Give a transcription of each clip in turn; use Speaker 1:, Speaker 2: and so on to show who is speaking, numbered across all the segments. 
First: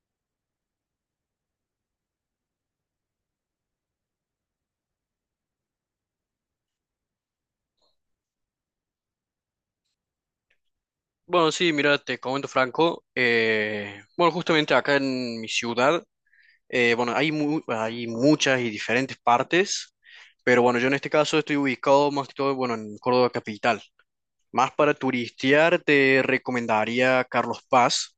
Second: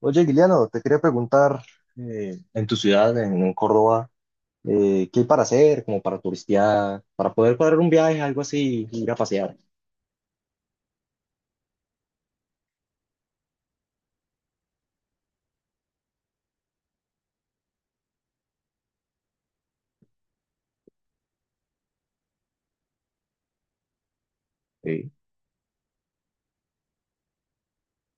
Speaker 1: Oye, Guiliano, te quería preguntar, en tu ciudad, en Córdoba, ¿qué hay para hacer, como para turistear, para poder cuadrar un viaje, algo así, ir a pasear?
Speaker 2: Bueno, sí, mira, te comento Franco. Bueno, justamente acá en mi ciudad, bueno, hay, hay muchas y diferentes partes, pero bueno, yo en este caso estoy ubicado más que todo, bueno, en Córdoba capital. Más para
Speaker 1: Sí.
Speaker 2: turistear, te recomendaría Carlos Paz,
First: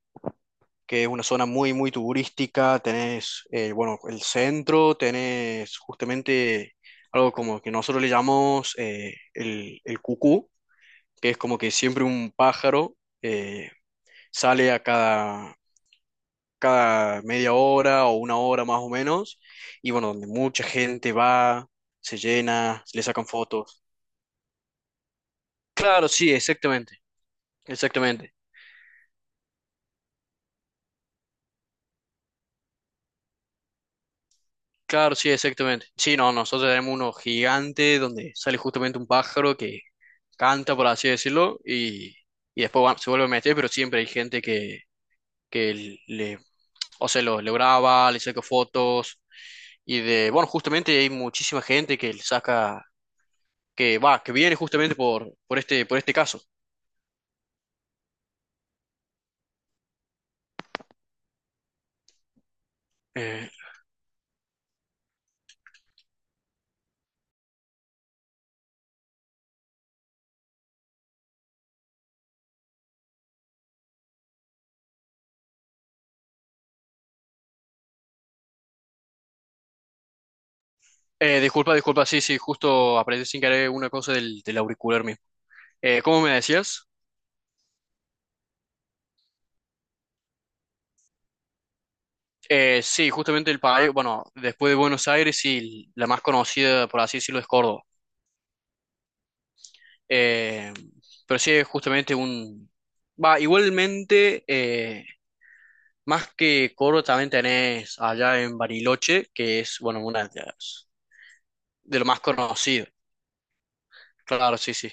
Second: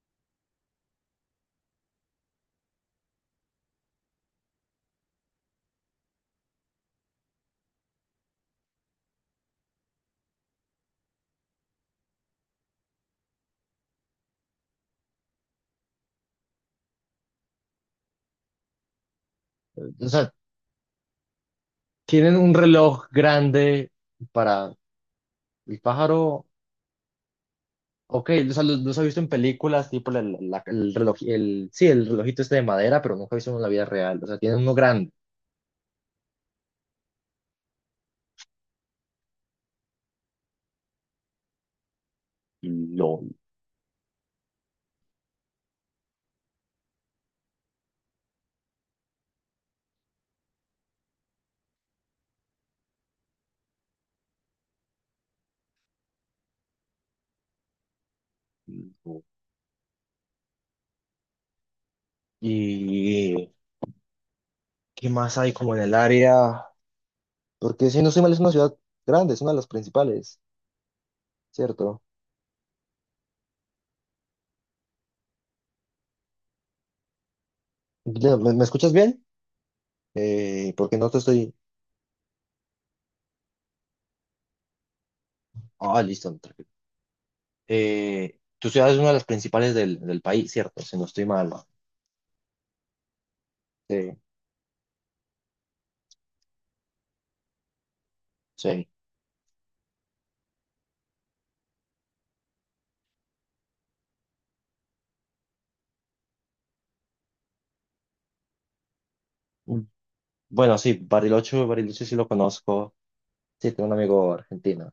Speaker 2: que es una zona muy, muy turística. Tenés, bueno, el centro, tenés justamente algo como que nosotros le llamamos el cucú, que es como que siempre un pájaro. eh, sale a cada media hora o una hora más o menos, y
Speaker 1: O
Speaker 2: bueno, donde
Speaker 1: sea,
Speaker 2: mucha gente va, se
Speaker 1: tienen un
Speaker 2: llena, le
Speaker 1: reloj
Speaker 2: sacan fotos.
Speaker 1: grande para el
Speaker 2: Claro, sí,
Speaker 1: pájaro.
Speaker 2: exactamente,
Speaker 1: Ok,
Speaker 2: exactamente.
Speaker 1: o sea, los he visto en películas, tipo el reloj, sí, el relojito este de madera, pero nunca he visto uno en la vida real. O sea, tienen uno grande.
Speaker 2: Claro, sí, exactamente. Sí, no, nosotros tenemos uno gigante donde sale justamente un pájaro que canta, por así decirlo, y después se
Speaker 1: Lo,
Speaker 2: vuelve a meter, pero siempre hay gente que o sea, lo graba, le saca fotos, y de, bueno, justamente hay muchísima gente que le saca que va, que viene justamente por este caso.
Speaker 1: lo-
Speaker 2: Eh,
Speaker 1: ¿Y qué más hay como en el área? Porque si no soy mal, es una ciudad grande, es una de las principales. Cierto. Ya, me escuchas bien? Porque no te
Speaker 2: eh,
Speaker 1: estoy...
Speaker 2: disculpa, disculpa, sí, sí, justo aprendí sin querer una cosa del auricular mío.
Speaker 1: Ah,
Speaker 2: ¿Cómo
Speaker 1: listo.
Speaker 2: me
Speaker 1: No, tranquilo.
Speaker 2: decías?
Speaker 1: Tu ciudad es una de las principales del país, ¿cierto? Si no estoy mal.
Speaker 2: Sí, justamente el país,
Speaker 1: Sí,
Speaker 2: bueno, después de Buenos Aires, sí, la más conocida, por así decirlo, es Córdoba.
Speaker 1: sí.
Speaker 2: Eh, pero sí, es justamente un... Va, igualmente, más que Córdoba, también tenés allá en Bariloche, que es,
Speaker 1: Mm.
Speaker 2: bueno, una de
Speaker 1: Bueno,
Speaker 2: las,
Speaker 1: sí,
Speaker 2: de
Speaker 1: Bariloche
Speaker 2: lo
Speaker 1: sí
Speaker 2: más
Speaker 1: lo
Speaker 2: conocido.
Speaker 1: conozco. Sí, tengo un amigo
Speaker 2: Claro, sí,
Speaker 1: argentino.
Speaker 2: sí.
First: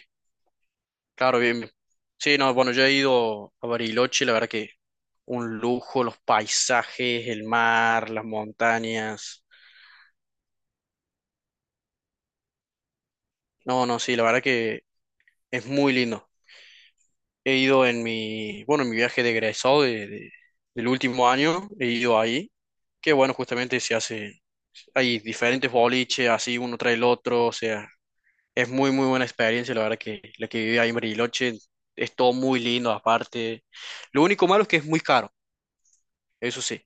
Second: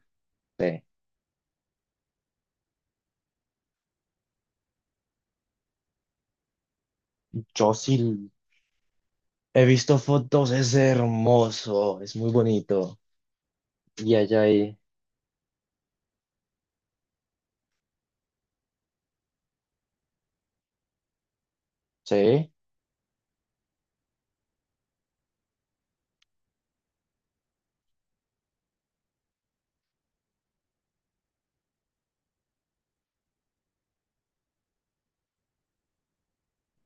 Speaker 1: Sí.
Speaker 2: Claro, bien. Bien. Sí, no, bueno, yo he ido a Bariloche, la verdad que un lujo, los paisajes, el
Speaker 1: Yo sí
Speaker 2: mar, las montañas.
Speaker 1: he visto fotos, es hermoso, es muy bonito.
Speaker 2: No, no,
Speaker 1: Y
Speaker 2: sí, la verdad
Speaker 1: allá hay...
Speaker 2: que es muy lindo. He ido en mi, bueno, en mi viaje de egresado del último año, he ido
Speaker 1: Sí.
Speaker 2: ahí, que bueno, justamente se hace, hay diferentes boliches, así uno trae el otro, o sea, es muy, muy buena experiencia, la verdad que la que viví ahí en Bariloche es todo muy lindo aparte. Lo único malo es que es muy caro, eso sí.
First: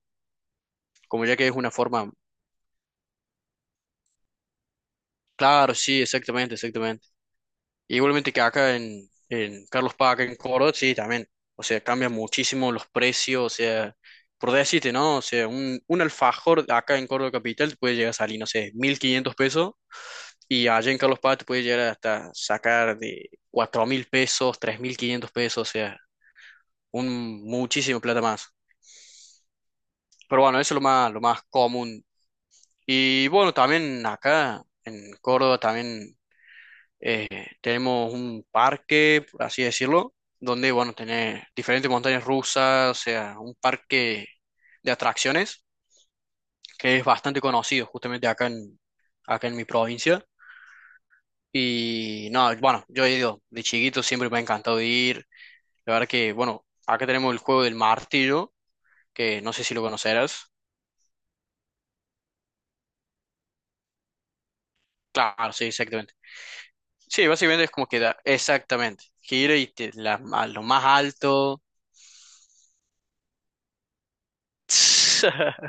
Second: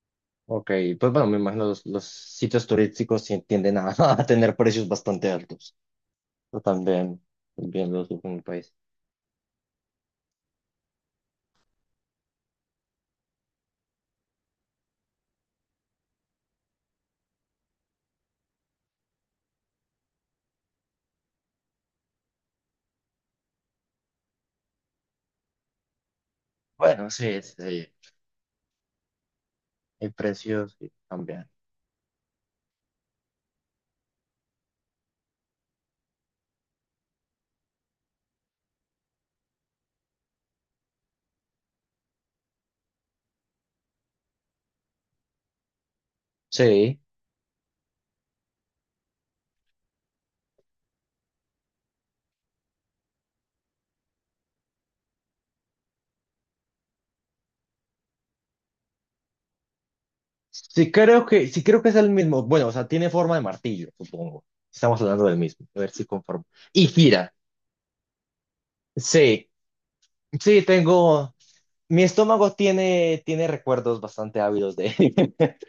Speaker 1: Ok, pues
Speaker 2: Como
Speaker 1: bueno,
Speaker 2: ya
Speaker 1: me
Speaker 2: que es
Speaker 1: imagino
Speaker 2: una
Speaker 1: los
Speaker 2: forma,
Speaker 1: sitios turísticos sí tienden a, a tener precios bastante altos.
Speaker 2: claro, sí, exactamente,
Speaker 1: Yo
Speaker 2: exactamente.
Speaker 1: también, también los en
Speaker 2: Igualmente que
Speaker 1: el país.
Speaker 2: acá en Carlos Paz, acá en Córdoba, sí, también, o sea, cambian muchísimo los precios, o sea, por decirte, ¿no? O sea, un alfajor acá en Córdoba Capital te puede llegar a salir, no sé, 1500 pesos, y allá en Carlos Paz te puede llegar hasta sacar de 4000 pesos, 3500 pesos, o sea,
Speaker 1: Bueno, sí,
Speaker 2: un
Speaker 1: sí,
Speaker 2: muchísimo plata más.
Speaker 1: el
Speaker 2: Pero bueno,
Speaker 1: precio
Speaker 2: eso es lo
Speaker 1: sí
Speaker 2: más, lo más
Speaker 1: cambia.
Speaker 2: común. Y bueno, también acá en Córdoba también. Eh, Tenemos un parque, por así decirlo, donde, bueno, tenés diferentes montañas rusas, o sea, un parque de atracciones que
Speaker 1: Sí.
Speaker 2: es bastante conocido justamente acá en mi provincia. Y no, bueno, yo he ido de chiquito, siempre me ha encantado ir. La verdad que, bueno, acá tenemos el juego del martillo, que no sé si lo conocerás.
Speaker 1: Sí creo sí creo que es el mismo. Bueno, o sea, tiene forma de martillo, supongo. Estamos hablando del
Speaker 2: Claro,
Speaker 1: mismo.
Speaker 2: sí,
Speaker 1: A ver si
Speaker 2: exactamente.
Speaker 1: conformo. Y
Speaker 2: Sí,
Speaker 1: gira.
Speaker 2: básicamente es como que da, exactamente,
Speaker 1: Sí,
Speaker 2: gira y a lo
Speaker 1: sí,
Speaker 2: más
Speaker 1: tengo.
Speaker 2: alto.
Speaker 1: Mi estómago tiene recuerdos bastante ávidos de,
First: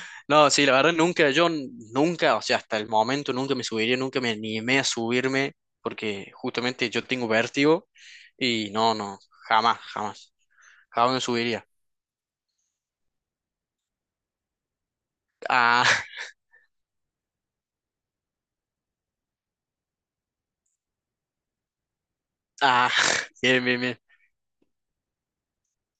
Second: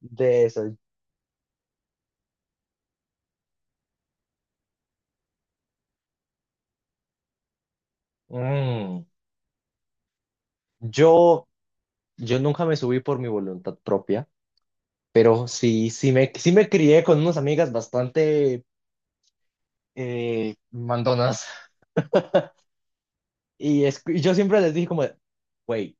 Speaker 1: de
Speaker 2: No, sí, la
Speaker 1: eso.
Speaker 2: verdad nunca, nunca, o sea, hasta el momento nunca me subiría, nunca me animé a subirme, porque justamente yo tengo vértigo y no,
Speaker 1: Mm.
Speaker 2: no, jamás, jamás, jamás me
Speaker 1: Yo,
Speaker 2: subiría.
Speaker 1: yo nunca me subí por mi voluntad propia, pero
Speaker 2: Ah,
Speaker 1: sí, sí me crié con unas amigas bastante mandonas.
Speaker 2: ah, bien, bien, bien.
Speaker 1: Y yo siempre les dije como, de, güey,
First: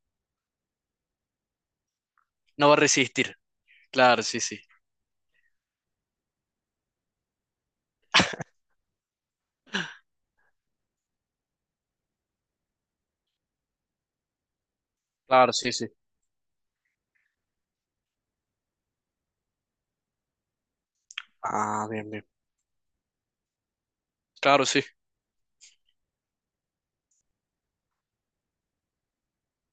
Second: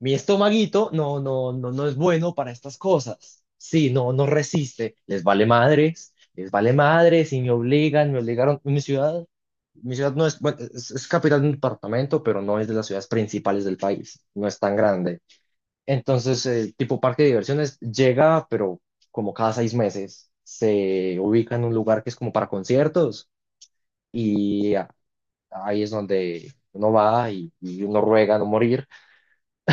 Speaker 1: mi estomaguito no, no, no, no es bueno para
Speaker 2: No va
Speaker 1: estas
Speaker 2: a resistir.
Speaker 1: cosas. Sí, no,
Speaker 2: Claro,
Speaker 1: no
Speaker 2: sí, sí.
Speaker 1: resiste. Les vale madres y me obligan, me obligaron. Mi ciudad no es, bueno, es capital de un departamento, pero no es de las ciudades principales del país. No es tan grande.
Speaker 2: Claro, sí, sí.
Speaker 1: Entonces, tipo parque de diversiones llega, pero como cada 6 meses se ubica en un
Speaker 2: Ah,
Speaker 1: lugar
Speaker 2: bien,
Speaker 1: que es
Speaker 2: bien.
Speaker 1: como para conciertos
Speaker 2: Claro,
Speaker 1: y
Speaker 2: sí,
Speaker 1: ahí es donde uno va y uno ruega no morir.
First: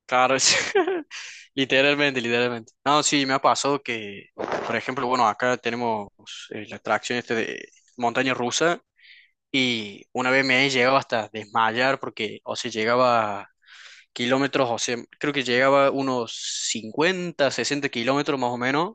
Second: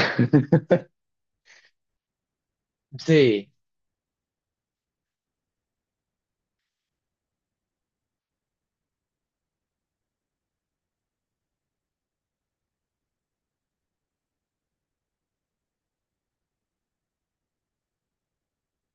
Speaker 2: claro, sí. Literalmente, literalmente. No, sí, me ha
Speaker 1: Sí.
Speaker 2: pasado que, por ejemplo, bueno, acá tenemos la atracción este de montaña rusa. Y una vez me he llegado hasta desmayar porque, o sea, llegaba kilómetros, o sea, creo que llegaba unos 50-60 kilómetros más o menos,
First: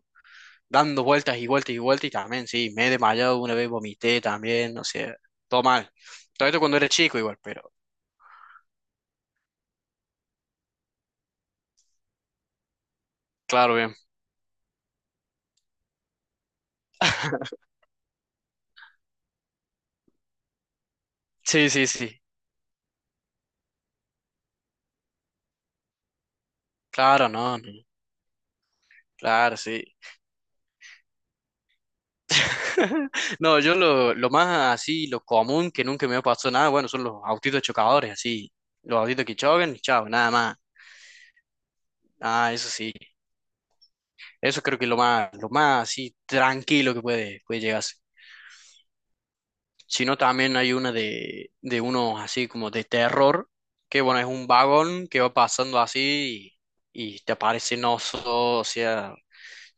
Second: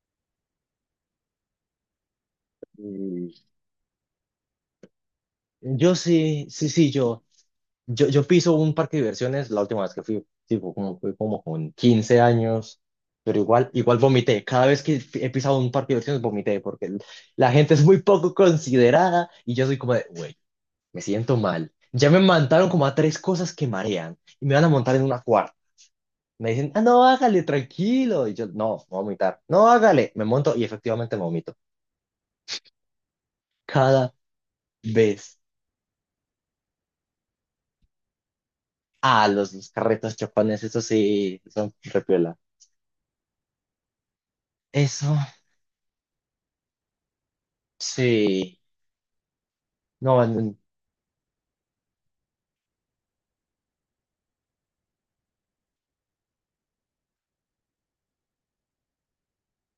Speaker 2: dando vueltas y vueltas y vueltas y también, sí, me he
Speaker 1: Y
Speaker 2: desmayado una vez, vomité también, o sea, todo mal.
Speaker 1: yo sí,
Speaker 2: Todo esto
Speaker 1: sí,
Speaker 2: cuando era chico igual, pero
Speaker 1: yo piso un parque de diversiones la última vez que fui, tipo, como, fui como con 15 años, pero igual,
Speaker 2: claro, bien.
Speaker 1: igual vomité. Cada vez que he pisado un parque de diversiones vomité porque la gente es muy poco considerada y yo soy como de, güey, me siento
Speaker 2: Sí,
Speaker 1: mal.
Speaker 2: sí,
Speaker 1: Ya
Speaker 2: sí,
Speaker 1: me mandaron como a tres cosas que marean y me van a montar en una cuarta. Me dicen, ah, no,
Speaker 2: claro,
Speaker 1: hágale,
Speaker 2: no, no,
Speaker 1: tranquilo. Y yo, no, voy a vomitar.
Speaker 2: claro,
Speaker 1: No,
Speaker 2: sí.
Speaker 1: hágale. Me monto y efectivamente vomito.
Speaker 2: No, yo
Speaker 1: Cada
Speaker 2: lo más así, lo
Speaker 1: vez.
Speaker 2: común que nunca me ha pasado nada, bueno, son los autitos chocadores, así, los autitos
Speaker 1: Ah,
Speaker 2: que
Speaker 1: los
Speaker 2: chocan y chao,
Speaker 1: carretos
Speaker 2: nada más.
Speaker 1: chocones, eso sí, son repiola.
Speaker 2: Ah, eso sí. Eso creo que es lo
Speaker 1: Eso,
Speaker 2: más, lo más así tranquilo que puede llegar a ser.
Speaker 1: sí.
Speaker 2: Si
Speaker 1: No,
Speaker 2: no,
Speaker 1: no,
Speaker 2: también hay una de unos así como de terror, que bueno, es un vagón que va pasando así y te aparecen osos, o sea,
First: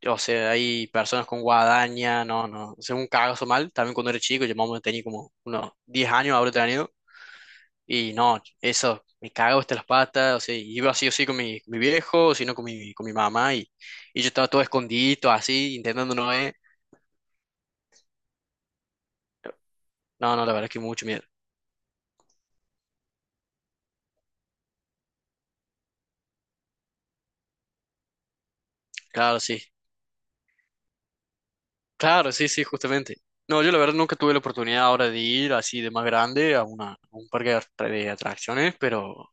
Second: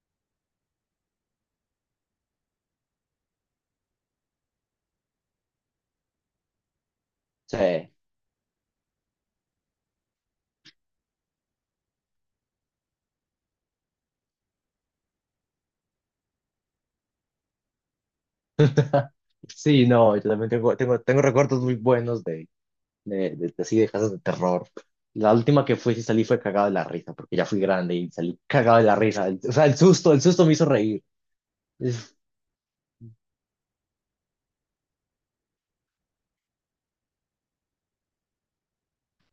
Speaker 2: hay personas con guadaña, no, no, es un cagazo mal. También cuando era chico, yo más o menos tenía como unos 10 años, habré tenido,
Speaker 1: sí.
Speaker 2: y no, eso, me cago hasta las patas, o sea, iba así o así con mi viejo, sino con mi mamá, y yo estaba todo escondido así, intentando no ver.
Speaker 1: Sí, no, yo
Speaker 2: No, no,
Speaker 1: también
Speaker 2: la verdad es
Speaker 1: tengo,
Speaker 2: que mucho
Speaker 1: tengo
Speaker 2: miedo.
Speaker 1: recuerdos muy buenos de así de casas de terror. La última que fui, sí salí fue cagado de la risa, porque ya fui grande y salí cagado de la risa.
Speaker 2: Claro,
Speaker 1: O
Speaker 2: sí.
Speaker 1: sea, el susto me hizo reír.
Speaker 2: Claro, sí, sí, justamente. No, yo la verdad nunca tuve la oportunidad ahora de ir así de más grande a un parque de de atracciones, pero,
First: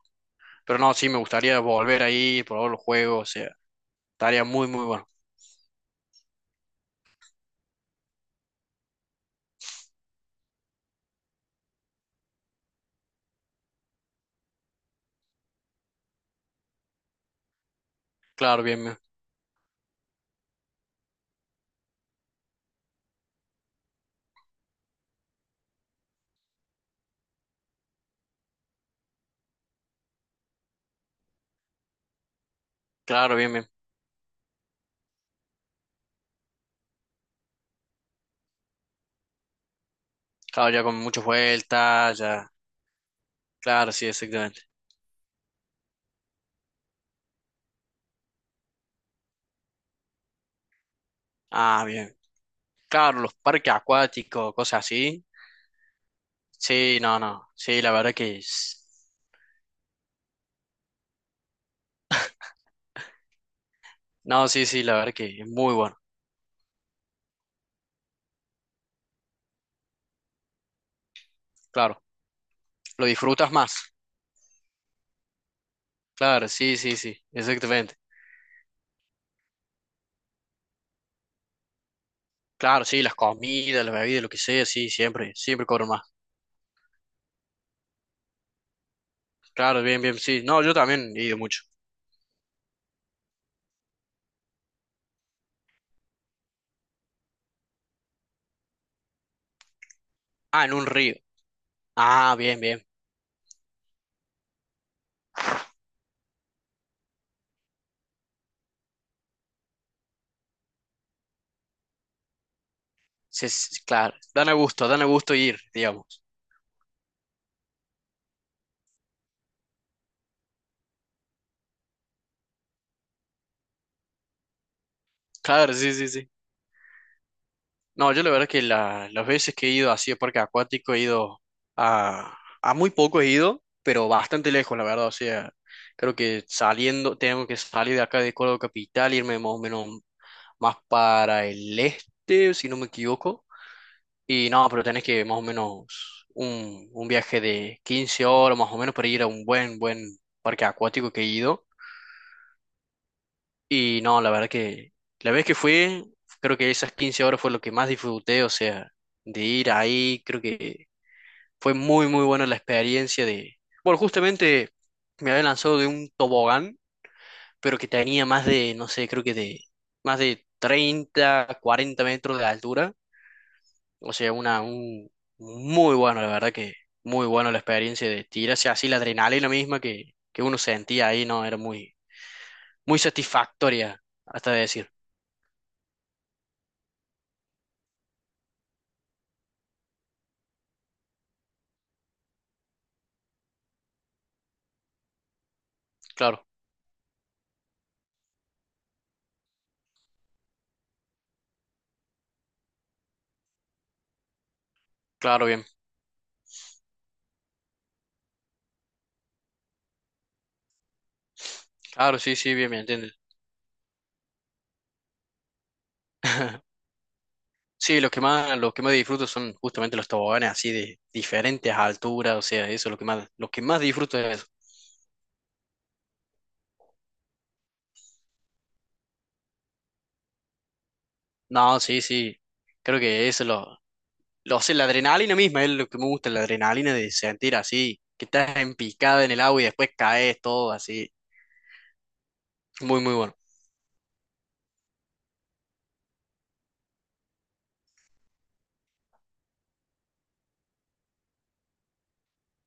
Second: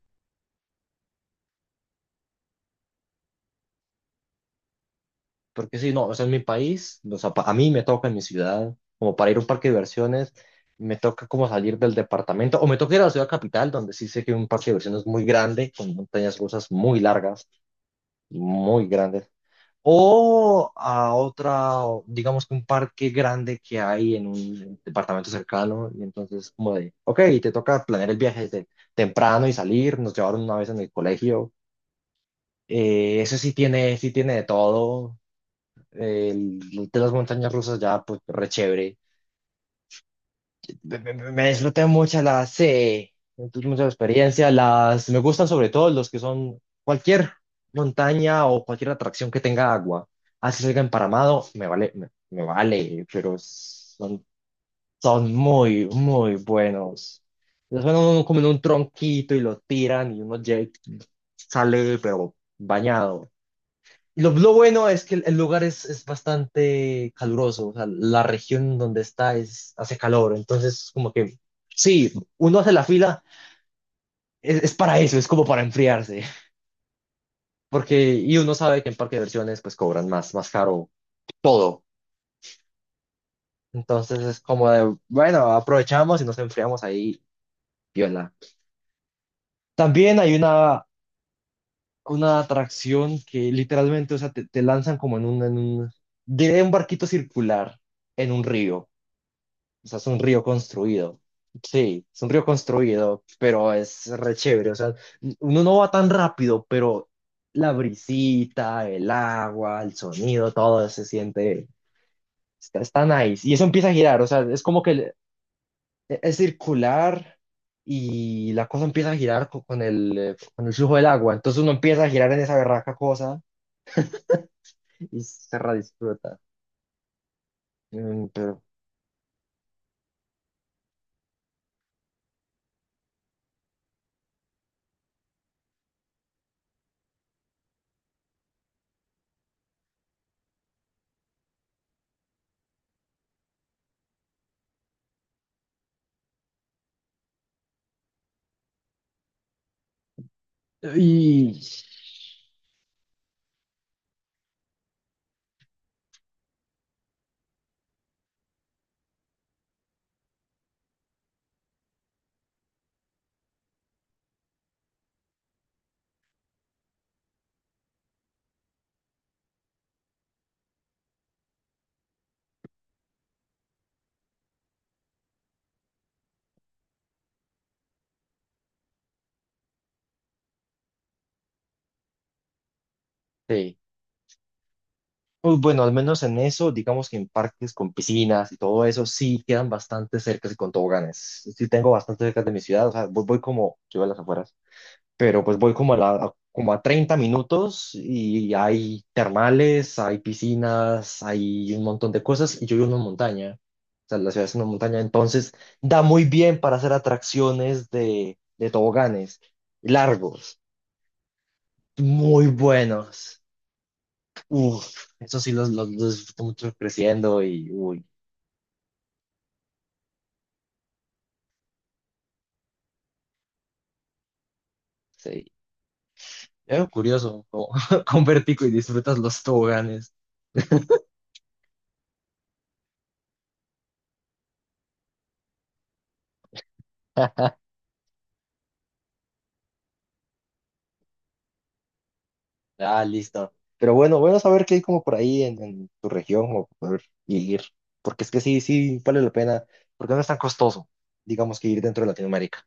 Speaker 2: pero no, sí, me gustaría volver ahí, probar los juegos, o sea, estaría muy, muy bueno.
Speaker 1: Porque sí, no, o sea, en mi país, o sea, a mí me toca en mi ciudad, como para ir a un parque de diversiones, me toca como salir del departamento, o me toca ir a la ciudad capital, donde sí sé que hay un parque de diversiones muy grande, con montañas rusas muy largas,
Speaker 2: Claro, bien,
Speaker 1: muy
Speaker 2: bien.
Speaker 1: grandes, o a otra, o digamos que un parque grande que hay en un departamento cercano, y entonces como de, ok, te toca planear el viaje desde temprano y salir, nos llevaron una vez en el colegio,
Speaker 2: Claro,
Speaker 1: eso sí
Speaker 2: bien, bien.
Speaker 1: sí tiene de todo el de las montañas rusas ya, pues, re chévere.
Speaker 2: Claro, ya con muchas
Speaker 1: Me disfruté
Speaker 2: vueltas,
Speaker 1: mucho
Speaker 2: ya.
Speaker 1: las, me tuve mucha
Speaker 2: Claro, sí,
Speaker 1: experiencia.
Speaker 2: exactamente.
Speaker 1: Las, me gustan sobre todo los que son cualquier montaña o cualquier atracción que tenga agua. Así salga emparamado, me
Speaker 2: Ah,
Speaker 1: vale,
Speaker 2: bien.
Speaker 1: me vale,
Speaker 2: Claro, los
Speaker 1: pero
Speaker 2: parques
Speaker 1: son,
Speaker 2: acuáticos, cosas así.
Speaker 1: son muy, muy
Speaker 2: Sí, no,
Speaker 1: buenos.
Speaker 2: no. Sí,
Speaker 1: Los
Speaker 2: la
Speaker 1: van a
Speaker 2: verdad
Speaker 1: uno
Speaker 2: que...
Speaker 1: como en un tronquito y lo tiran y uno sale, pero bañado. Y
Speaker 2: No,
Speaker 1: lo
Speaker 2: sí, sí,
Speaker 1: bueno
Speaker 2: la
Speaker 1: es
Speaker 2: verdad
Speaker 1: que el
Speaker 2: que es
Speaker 1: lugar
Speaker 2: muy bueno.
Speaker 1: es bastante caluroso, o sea, la región donde está es, hace calor, entonces como que
Speaker 2: Claro,
Speaker 1: sí, uno hace la
Speaker 2: lo
Speaker 1: fila,
Speaker 2: disfrutas más.
Speaker 1: es para eso, es como para enfriarse,
Speaker 2: Claro, sí, sí, sí, exactamente.
Speaker 1: porque y uno sabe que en parque de diversiones pues cobran más, más caro todo,
Speaker 2: Claro, sí, las comidas, las
Speaker 1: entonces
Speaker 2: bebidas, lo que
Speaker 1: es
Speaker 2: sea,
Speaker 1: como
Speaker 2: sí,
Speaker 1: de,
Speaker 2: siempre,
Speaker 1: bueno,
Speaker 2: siempre cobro más.
Speaker 1: aprovechamos y nos enfriamos ahí, viola.
Speaker 2: Claro, bien, bien,
Speaker 1: También hay
Speaker 2: sí. No, yo también he ido mucho.
Speaker 1: una atracción que literalmente, o sea, te lanzan como en un, diré un barquito circular en un río. O sea, es un río
Speaker 2: Ah, en un río.
Speaker 1: construido. Sí, es un
Speaker 2: Ah,
Speaker 1: río
Speaker 2: bien, bien.
Speaker 1: construido, pero es re chévere. O sea, uno no va tan rápido, pero la brisita, el agua, el sonido, todo se siente, está, está nice.
Speaker 2: Sí,
Speaker 1: Y eso
Speaker 2: sí, sí,
Speaker 1: empieza a
Speaker 2: claro.
Speaker 1: girar, o sea,
Speaker 2: Dan a
Speaker 1: es como
Speaker 2: gusto,
Speaker 1: que
Speaker 2: dan a gusto ir, digamos.
Speaker 1: es circular y la cosa empieza a girar el, con el flujo del agua. Entonces uno empieza a girar en esa berraca cosa y se
Speaker 2: Claro, sí, sí, sí.
Speaker 1: redisfruta.
Speaker 2: No, yo
Speaker 1: Mm.
Speaker 2: la verdad
Speaker 1: Pero,
Speaker 2: que las veces que he ido así a parque acuático he ido a muy poco he ido, pero bastante lejos, la verdad. O sea, creo que saliendo, tengo que salir de acá de Córdoba Capital, irme más o menos más para el este, si no me equivoco. Y no, pero tenés que más o menos un viaje de 15 horas más o menos para ir a un buen parque acuático que he
Speaker 1: y
Speaker 2: ido. Y no, la verdad que la vez que fui, creo que esas 15 horas fue lo que más disfruté, o sea, de ir ahí, creo que fue muy, muy buena la experiencia de... Bueno, justamente me había lanzado de un tobogán, pero que tenía más de, no sé, creo que de más de 30-40 metros de altura. O sea, muy bueno, la verdad que muy bueno la experiencia de tirarse así la adrenalina misma que uno sentía ahí, ¿no? Era muy, muy
Speaker 1: sí.
Speaker 2: satisfactoria, hasta decir.
Speaker 1: Pues bueno, al menos en eso, digamos que en parques con piscinas y todo eso, sí quedan bastante cerca y con toboganes. Sí tengo bastante cerca de mi ciudad, o sea, voy, voy como, yo a las afueras, pero pues voy como a,
Speaker 2: Claro,
Speaker 1: como a 30 minutos y hay termales, hay piscinas, hay un montón de cosas y yo vivo en una montaña. O sea, la ciudad es una montaña,
Speaker 2: claro,
Speaker 1: entonces
Speaker 2: bien.
Speaker 1: da muy bien para hacer atracciones de toboganes largos,
Speaker 2: Claro, sí,
Speaker 1: muy
Speaker 2: sí, bien, me entiendes.
Speaker 1: buenos. Uf, eso sí los disfruto mucho creciendo y,
Speaker 2: Sí,
Speaker 1: uy,
Speaker 2: lo que más disfruto son justamente los toboganes así de diferentes alturas, o sea, eso es lo que más disfruto es eso.
Speaker 1: sí. Es curioso, como con vértigo y disfrutas los toboganes.
Speaker 2: No, sí, sí, creo que eso o sea, la adrenalina misma es lo que me gusta, la adrenalina de sentir así, que estás empicado en el agua y después caes todo así. Muy,
Speaker 1: Ah,
Speaker 2: muy bueno.
Speaker 1: listo. Pero bueno, bueno saber que hay como por ahí en tu región o poder ir, porque es que sí, sí, vale la pena, porque no es tan costoso, digamos, que ir dentro de Latinoamérica,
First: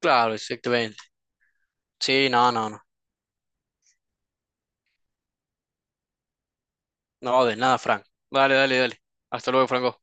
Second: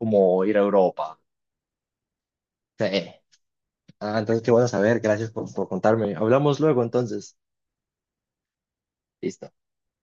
Speaker 2: Claro,
Speaker 1: ir a
Speaker 2: exactamente.
Speaker 1: Europa.
Speaker 2: Sí, no, no, no.
Speaker 1: Sí. Ah, entonces qué bueno saber, gracias por contarme. Hablamos luego entonces.
Speaker 2: No, de nada, Frank. Dale, dale, dale. Hasta
Speaker 1: Listo.
Speaker 2: luego, Franco.